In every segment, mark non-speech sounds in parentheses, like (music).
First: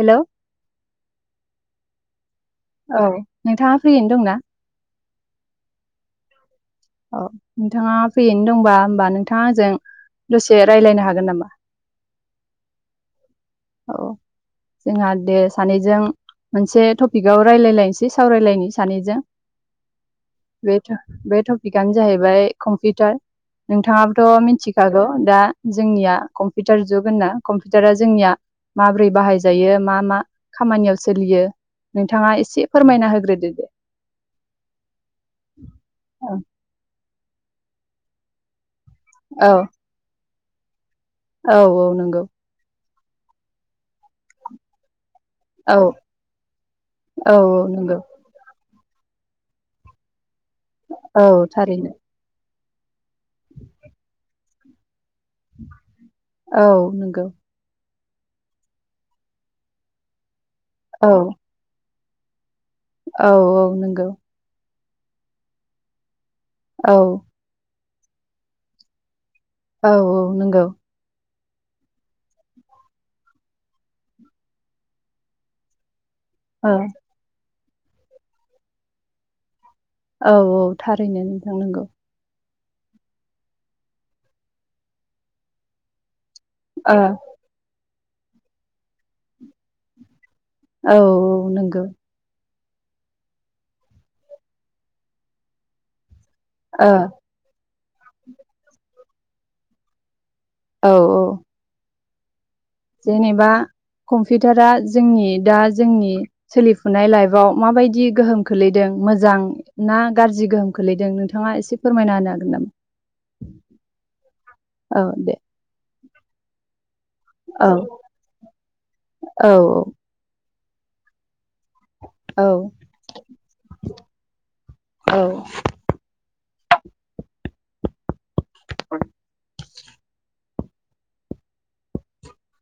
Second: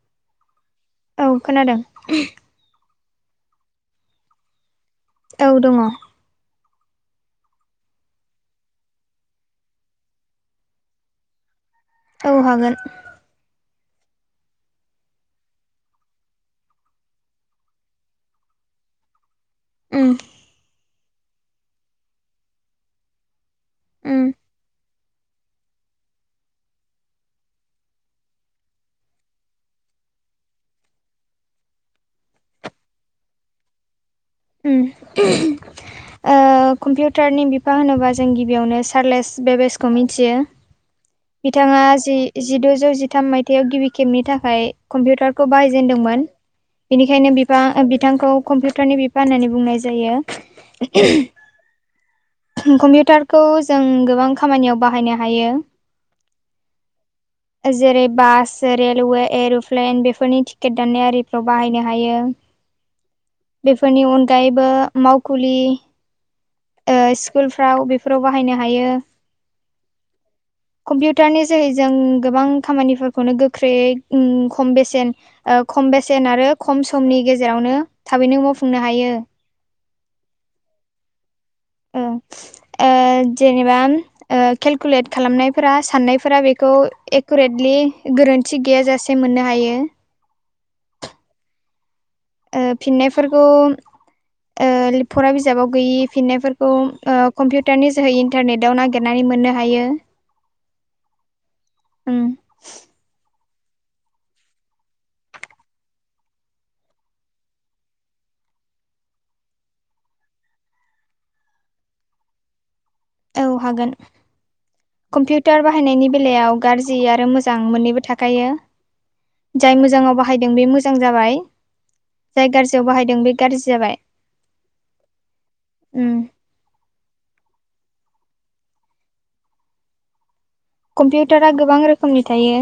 हेल' औ खोनादों औ नोंथाङा फ्रियैनो दंना औ दङ औ नोंथाङा फ्रियैनो दंबा होमबा नोंथाङा आंजों दसे रायज्लायनो हागोन नामा औ हागोन औ जोंहा दे सानैजों मोनसे टपिकआव रायलायलायसै सावरायलायनो सानैजों ओम बे टपि टपिकआनो जाहैबाय कम्पिउटार उम नोंथाङाबोथ' मिथि खागौ दा जोंनिया कम्पिउटार जुग होनना कम्पिउटारा जोंनिया माबोरै बाहायजायो मा मा खामानियाव सोलियो नोंथाङा एसे फोरमायना होग्रोदो दे ओम औ (unintelligible) कम्पिउटारनि बिफा होनोबा जों गिबियावनो औ (unintelligible) बेसखौ मिथियो औ बिथाङा औ जि नंगौ जिद'जौ जिथाम मायथाइयाव गिबि खेबनि थाखाय कम्पिउटारखौ औ बाहायजेनदोंमोन बेनिखायनो औ बि औ नंगौ बिथांखौ कम्पिउटारनि फाननानै बुंनाय जायो औ थारैनो (unintelligible) कम्पिउटारखौ जों गोबां खामानियाव बाहायनाय हायो औ नंगौ जेरै बास रेलवे एर'प्लेन बेफोरनि टिकेट दान्नाय औ आरिफ्राव बाहायनो हायो औ औ फोरनि नंगौ अनगायैबो मावखुलि ओ औ स्कुलफ्राव बेफोराव बाहायनो हायो औ औ नंगौ कम्पिउटारनि जोहै जों गोबां खामानिफोरखौनो गोख्रैयै खम बेसेन ओ खम बेसेन आरो ओ खम समनि गेजेरावनो थाबैनो मावफुंनो हायो औ औ थारैनो नोंथां नोंगौ ओ जेनेबा केलकुलेट खालामनायफोरा साननायफोरा बे खौ ओ एकुरेटलि गोरोन्थि गैयाजासे मोननो हायो औ औ नंगौ ओ फिननायफोरखौ ओ फरा बिजाबाव गैयि फिननायफोरखौ ओ कम्पिउटारनि जोहै इन्टारनेटाव नागिरनानै मोननो हायो औ ओम जेनेबा कम्पिउटारा जोंनि दा जोंनि सोलिफुनाय लाइफआव माबायदि गोहोम खोलैदों मोजां ना गाज्रि गोहोम खोलैदों नोंथाङा एसे फोरमायना होनो हागोन नामा? औ हागोन औ दे कम्पिउटार बाहायनायनि बेलायाव गाज्रि आरो मोजां औ मोननैबो थाखायो औ जाय मोजाङाव बाहायदों बे मोजां जां औ जाबाय गाज्रियाव बाहायदों बे गाज्रि जाबाय औ उम (unintelligible) कम्पिउटारा गोबां रोखोमनि थायो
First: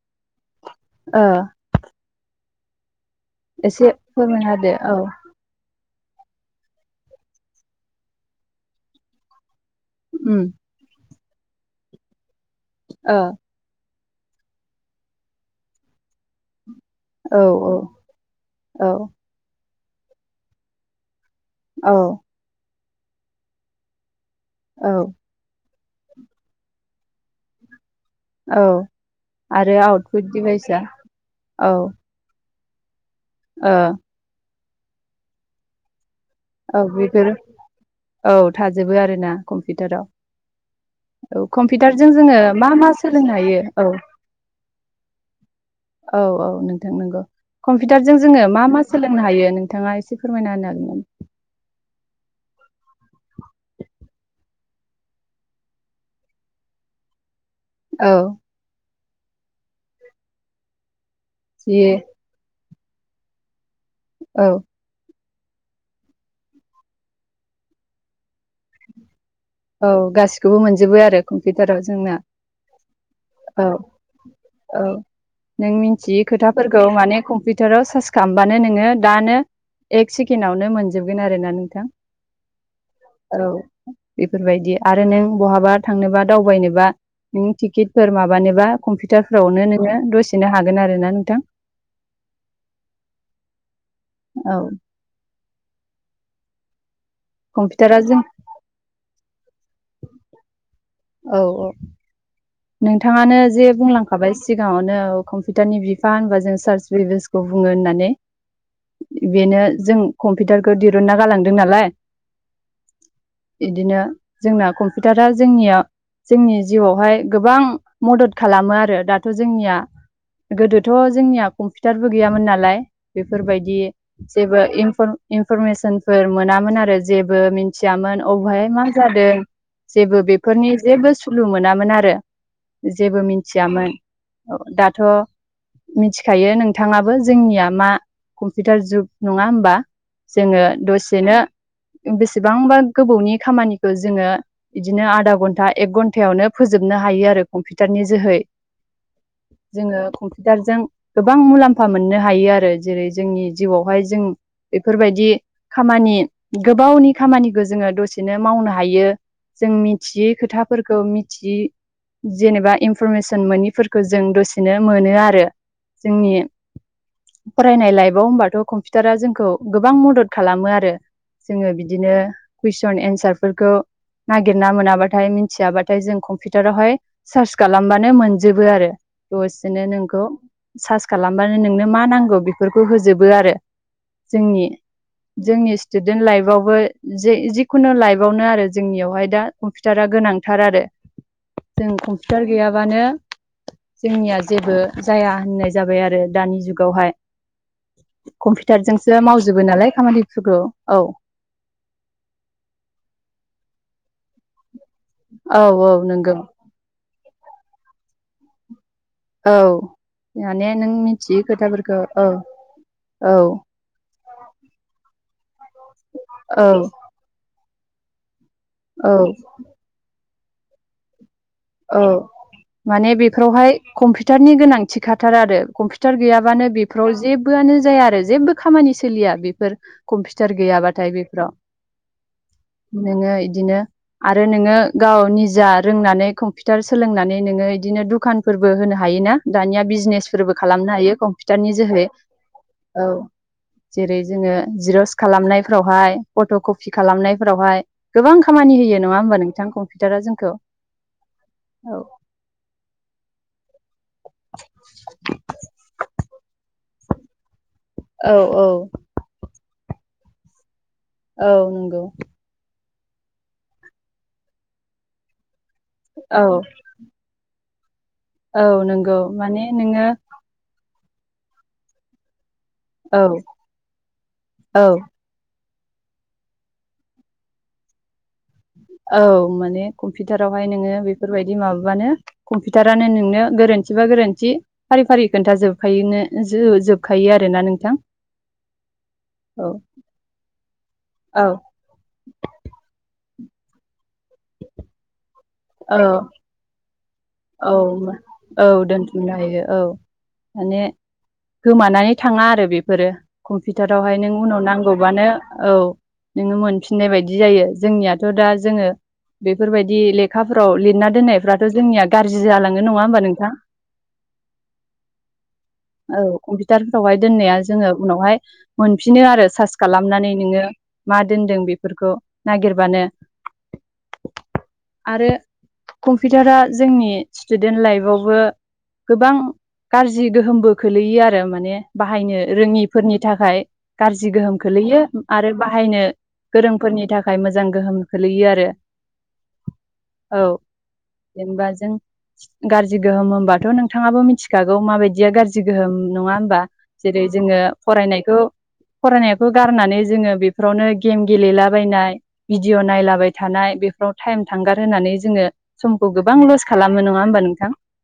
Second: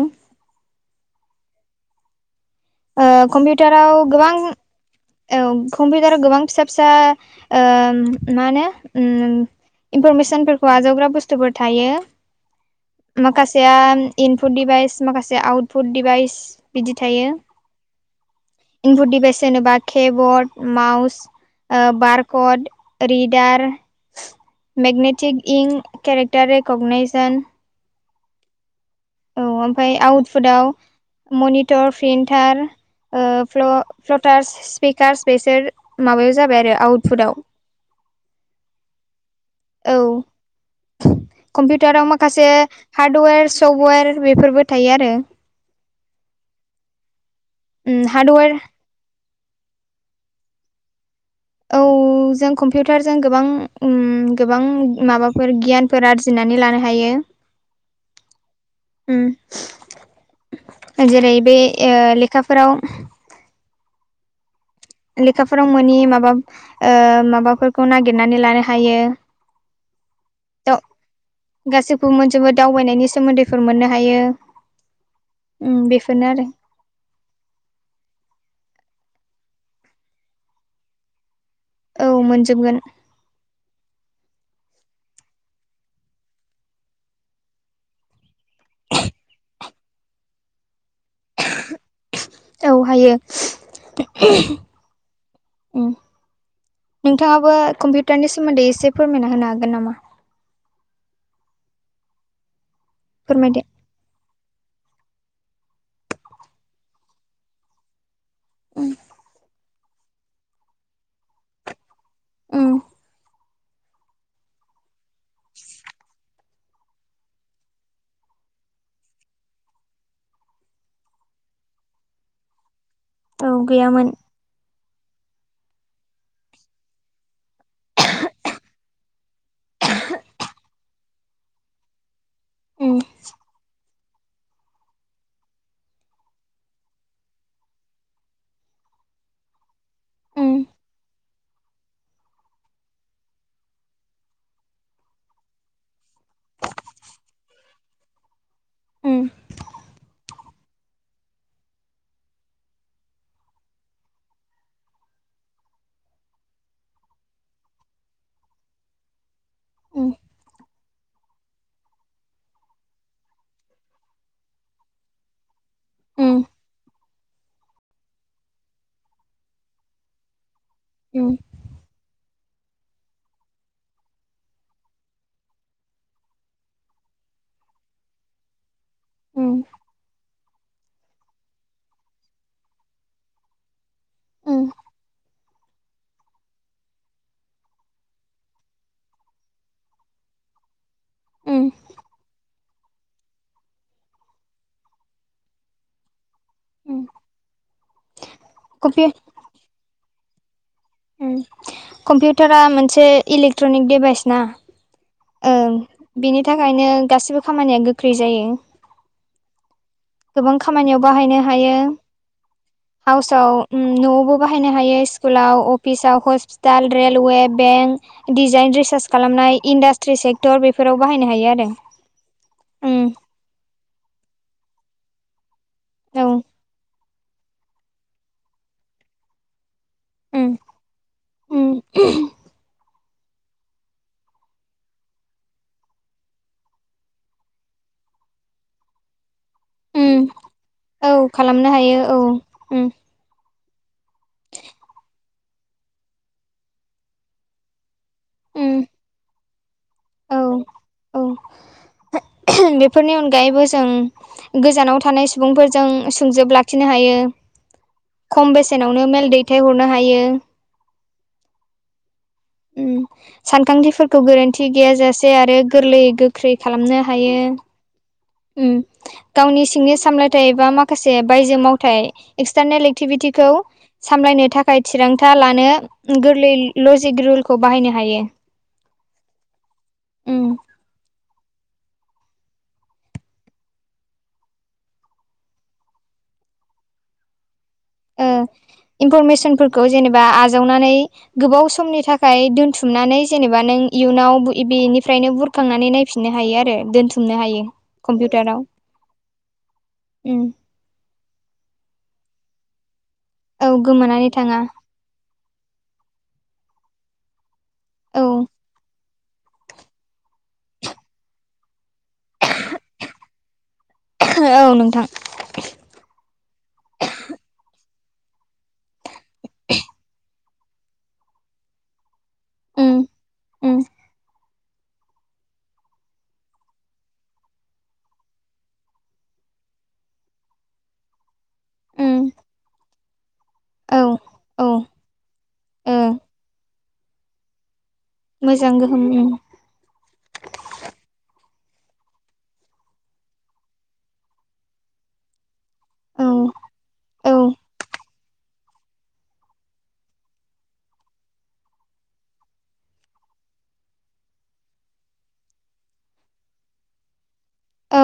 ओ ओ एसे कम्पिउटाराव गोबां फोरमायना होदो औ कम्पिउटाराव गोबां फिसा फिसा ओ मा होनो उम इनफरमेसनफोरखौ आजावग्रा बुस्थुफोर थायो ओ माखासे सेया इनपुट दिभाइस माखासे आउटपुट दिभाइस बिदि थायो। औ औ औ इनपुट दिभाइस होनोब्ला केबर्ड माउस ओ औ बार् कड रिडार औ मेगनेटिक इंक केरेक्टार रेकगनायइजन औ औ आरो ओमफ्राय आउटपुट आउटपुटाव डिभाइसआ औ मनिटर प्रिन्टार ओ फ्ल-फ्लटारस स्पिकारस बेसोर माबायाव जाबाय आरो औ बेफोर आउटपुटाव औ थाजोबो आरोना औ कम्पिउटाराव। औ कम्पिउटाराव कम्पिउटारजों जोङो माखासे मा मा सोलोंनो हार्डवेर हायो औ सफ्टवेर बेफोरबो थायो आरो औ औ नोंथां नंगौ उम कम्पिउटारजों जोङो हार्डवेर मा मा सोलोंनो हायो नोंथाङा एसे फोरमायना होनो हागोन नामा? औ (inaudible) जों कम्पिउटारजों गोबां ओम गोबां माबाफोर गियानफोर आरजिनानै लानो हायो औ उमम जेरै बे जि ओ लेखाफोराव औ लेखाफोराव मोनि माबा ओ माबाफोरखौ नागिरनानै लानो हायो‌ औ गासिखौबो (unintelligible) मोनजोबो आरो कम्पिउटाराव जोंना गासैखौबो मोनजोबो दावबायनायनि औ सोमोन्दैफोर मोननो हायो औ नों उम बेफोरनो मिन्थियै आरो खोथाफोर खौ माने कम्पिउटाराव सार्च खालामबानो नोङो दानो एक सेकेण्डआवनो मोनजोबगोन आरोना नोंथां। औ मोनजोबगोन। औ बेफोरबायदि आरो नों बहाबा थांनोबा दावबायनोबा नों टिकेटफोर माबानोबा कम्पिउटारफोरावनो नोङो दसेनो हागोन आरोना नोंथां औ हायो। औ ओम नोंथाङाबो कम्पिउटारा जों कम्पिउटारनि सोमोन्दै एसे फोरमायना होनो हागोन नामा? औ औ नोंथाङानो फोरमायदो जे बुंलां खाबाय सिगाङावनो कम्पिउटारनि बिफा होनबा जों सार्च विभसखौ बुङो होननानै। उम बेनो जों कम्पिउटारखौ दिरुुनना गालांदों नालाय। उम बिदिनो जोंना कम्पिउटारा जोंनिया जोंनि जिउआवहाय गोबां मदद खालामो आरो दाथ' जोंनिया गोदोथ' जोंनिया कम्पिउटारबो गैयामोन नालाय औ बेफोरबायदि गैयामोन जेबो इनफर इनफरमेसनफोर मोनामोन आरो जेबो मिथियामोन अबेहाय मा जादों जेबो बेफोरनि जेबो सुलु मोनामोन आरो। उम जेबो मिथियामोन दाथ' मिथिखायो नोंथाङाबो जोंनिया मा कम्पिउटार जुग नङा होमबा? उम जोङो दसेनो बेसेबांबा गोबौनि खामानिखौ जोङो बिदिनो आधा घन्टा एक घन्टायावनो फोजोबनो हायो आरो कम्पिउटारनि जोहै उम जोङो बिदारजों गोबां मुलाम्फा मोननो हायो आरो जेरै जोंनि जिउआवहाय जों बेफोरबायदि खामानि गोबावनि खामानिखौ जोङो दसेनो मावनो हायो। जों उम मिथियै खोथाफोरखौ मिथियै जेनेबा इनफरमेसन मोनिफोरखौ जों दसेनो मोनो आरो जोंनि उम फरायनाय लाइफआव होनबाथ' कम्पिउटारा जोंखौ गोबां मदद खालामो आरो औ जोङो बिदिनो कुइसन एन्सारफोरखौ नागिरना मोनाबाथाय मिन्थियाबाथाय जों कम्पिउट टारावहाय सार्च खालामबानो मोनजोबो आरो उम दसेनो नोंखौ सार्च खालामबानो नोंनो मा नांगौ बेफोरखौ होजोबो आरो जोंनि उम जोंनि स्टुडेन्ट लाइफआवबो जे जिखुनु लाइफआवनो आरो जोंनियावहाय दा कम्पिउटारा गोनांथार आरो उम जों कम्पिउटार गैयाबानो जोंनिया जेबो जाया होननाय जाबाय आरो दानि जुग उम हाय कम्पिउ कम्पिउटारजोंसो मावजोबो नालाय खामानिफोरखौ औ कम्पिउटारा मोनसे इलेक्ट्रनिक डिभाइस ना? औ ओं औ नंगौ बिनि थाखायनो गासिबो खामानिया गोख्रै जायो। औ गोबां माने नों खामानियाव बाहायनो मिथियो हायो खोथाफोरखौ औ औ हाउसाव न'आवबो बाहायनो हायो स्कुलाव अफिसाव औ hospital railway bank design research औ खालामनाय इणडास्ट्रि सेक्टर बेफोराव बाहायनो हायो आरो औ माने उम बेफोरावहाय कम्पिउटारनि गोनांथि खाथार आरो कम्पिउटार औ गैयाबानो बेफोराव जेबोआनो जाया आरो जेबो खामानि सोलिया बेफोर कम्पिउटार उम गैयाबाथाय बेफोराव उम नोङो बिदिनो आरो नोङो गाव निजा रोंनानै फिथार सोलोंनानै नोङो इदिनो दुखानफोरबो होनो हायो ना? दानिया उम बिजनेसफोरबो खालामनो औ हायो खालामनो कम्पिउटारनि हायो जोहै उम औ जेरै जोङो जिरस खालामनायफ्रावहाय फट' कपि खालामनायफोरावहाय गोबां उम खामानि होयो नङा होमबा नोंथां कम्पिउटारा औ जोंखौ औ बेफोरनि अनगायैबो जों गोजानाव थानाय सुबुंफोरजों सोंजोब लाखि नो हायो खम बेसेनावनो मेल दैथायहरनो हायो। औ नंगौ। सानखांथिफोरखौ गोरोन्थि गैयाजासे आरो गोरलैयै औ गोख्रै खालामनो हायो। औ उम नंगौ माने गावनि सिंनि नोङो सामलाय थाय बा माखासे बायजो मावथाय एक्सटारनेल औ एक्टिभिटिखौ सामलायनो थाखाय औ थिरांथा लानो गोरलै लजिक रुलखौ बाहायनो हायो। औ माने उम कम्पिउटारावहाय नोङो बेफोरबायदि माबाबानो कम्पिउटारानो नोंनो गोरोन्थिबा गोरोन्थि फारि फारि खोन्थाजोबखाय जोबखायो आरोना नोंथां? औ इनफरमेसनफोरखौ जेनेबा आजावनानै औ गोबाव समनि थाखाय थाखाय दोनथुमनानै जेनेबा नों इयुनाव बेनिफ्रायनो बुर खांनानै औ नायफिननो हायो आरो दोनथुमनो हायो। औ कम्पिउटाराव औ दोनथुमनो हायो औ उम माने गोमानानै थाङा आरो बेफोरो औ कम्पिउटारावहाय गोमानानै नों थाङा उनाव नांगौ बबानो औ नोङो मोनफिननाय बायदि जायो औ जोंनियाथ' दा जोङो बेफोरबायदि लेखाफ्राव लिरना दोननायफ्राथ' जोंनिया गाज्रि जालाङो नङा होमबा नोंथाङ औ नोंथां औ कम्पिउटारफोरावहाय दोननाया जोङो उनावहाय मोनफिनो आरो सार्स खालामनानै नोङो मा दोनदों बेफोरखौ उम नागिरबानो उम आरो कम्पिउटारा जोंनि स्टुडेन्ट लाइफआवबो गोबां गाज्रि गोहोमबो खोलैयो आरो माने उम बाहायनो रोङिफोरनि थाखाय औ गाज्रि गोहोम औ खोलैयो आरो ओ बाहायनो गोरोंफोरनि थाखाय मोजां गोहोम खोलैयो आरो मोजां गोहोम उम औ जेनेबा जों गाज्रि गोहोम होनबाथ' नोंथाङाबो मिथिखागौ माबायदिया गाज्रि गोहोम औ नङा होमबा जेरै औ जोङो फरायनायखौ फरायनायखौ गारनानै जोङो बेफोरावनो गेम गेलेलाबायनाय भिडिअ' नायलाबाय थानाय बेफोराव टाइम थांगार होननानै जोङो खौ गोबां लस खालामो नङा होमबा नोंथां औ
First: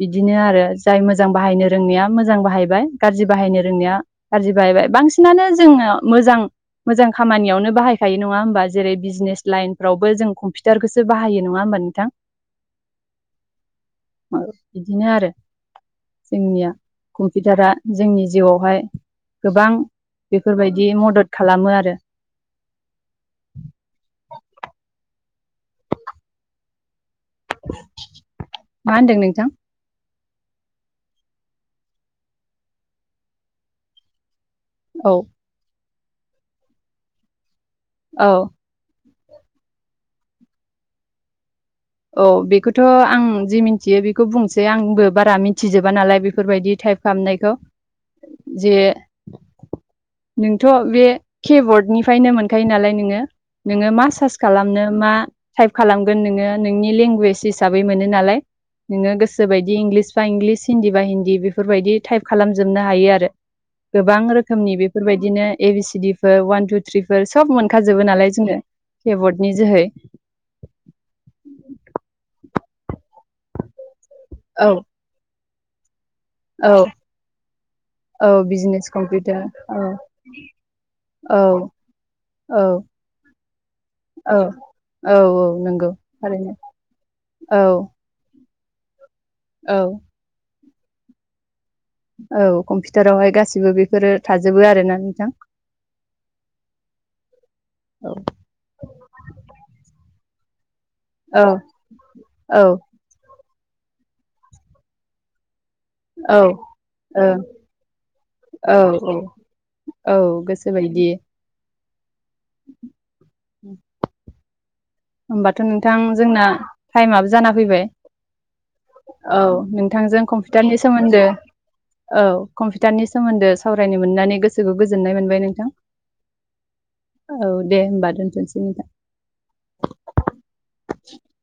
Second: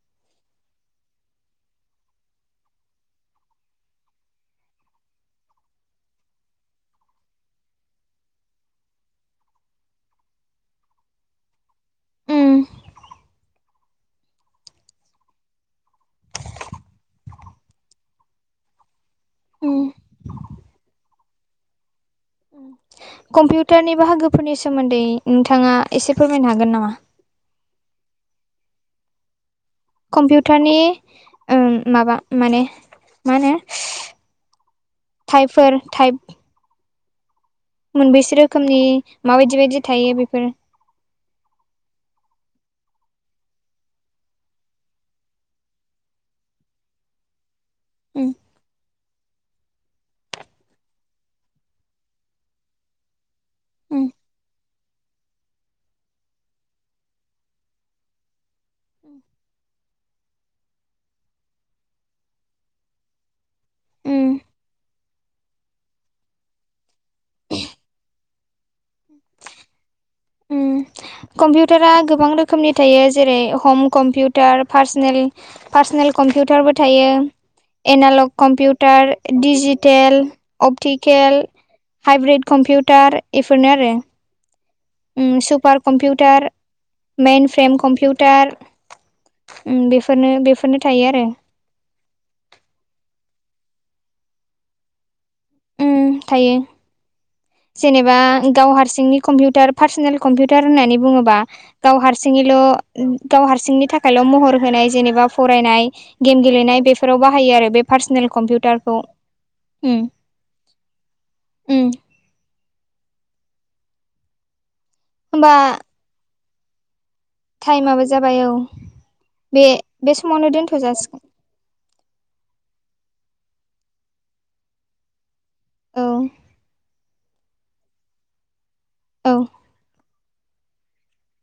बिदिनो आरो जाय मोजां बाहायनो रोंनाया मोजां बाहायबाय गाज्रि बाहायनो रोंनाया गजि बाहबाय बांसिनानो जोङो मोजां मोजां खामानियावनो बाहायखायो नङा होमबा जेरै बिजनेस लाइन फोरावबो जों कम्पिउटारखौसो बाहायो नङा होमबा नोंथां उम बिदिनो आरो जोंनिया कम्पिउटारा जोंनि जिउआवहाय गोबां उम बेफोरबायदि मदद खालामो आरो कम्पिउटारनि बाहागोफोरनि सोमोन्दै नोंथाङा एसे फोरमायनो हागोन नामा मा होनदों नोंथां कम्पिउटारनि माबा माने मा होनो औ हाइफोर टाइप औ मोनबेैसो रोखोमनि माबायदि बायदि थायो बेफोर औ बेखौथ' आं जि मिथियो बेखौ बुंसै आंबो बारा मिथिजोबा नालाय बेफोरबायदि टाइप खालामामनायखौ उम जे नोंथ' बे केबर्डनिफ्रायनो मोनखायो नालाय नोङो नोङो मा उम सार्च खालामनो मा टाइप खालामगोन नोङो नोंनि लेंगुवेज हिसै मोनो नालाय नोङो गोसो बायदि इं बा इंलिस हिन्दी बा हिन्दी बेफोरबायदि टाइप खालामजोबनो हायो आरो गोबां उम रोखोमनि बेफोरबायदि बिदिनो ए बि सिडिफोर ववान टु थ्रिफोर सब मोनखाजोबो नालाय जोङो केबर्डनि जोहै कम्पिउटारा गोबां रोखोमनि थायो जेरै हम कम्पिउटार औ उार पार्सनेल औ कम्पिउटारबो थायो एनालग औ बिजनेस कम्पिउटार औ डिजिटेल अपटिकेल औ हाइब्रिद औ कम्पिउटार इफोरनो आरो औ औ उम औ सुपार नंगौ कम्पिउटार थारैनो मेइन औ फ्रेम कम्पिउटार उम औ बेफोरनो बेफोरनो थायो आरो। औ कम्पिउटारावहाय गासिबो बेफोरो थाजोबो आरो ना नोंथां। उम थायो। औ जेनेबा गाव हारसिंनि कम्पिउटार पार्सनेल कम्पिउटार होननानै बुङोबा औ गाव हारसिङैल' औ गाव हारसिंनि थाखायल' महर होनाय जेनेबा फरायनाय औ गेम गेलेनाय बेफोराव बाहायो आरो बे पार्सनेल औ कम्पिउटारखौ। औ उम औ गोसो बायदि। उम। होमबा होमबाथ' नोंथां जोंना टाइमाबो जाना फैबाय टाइमाबो जाबाय औ औ बे बे नोंथांजों समावनो दोनथ' कम्पिउटारनि जासिगोन सोमोन्दो औ कम्पिउटारनि सोमोन्दो सावरायनो मोननानै गोसोखौ गोजोननाय मोनबाय नोंथां। औ। औ दे होनोमबा दोनथ'नसै नोंथां। औ। (inaudible)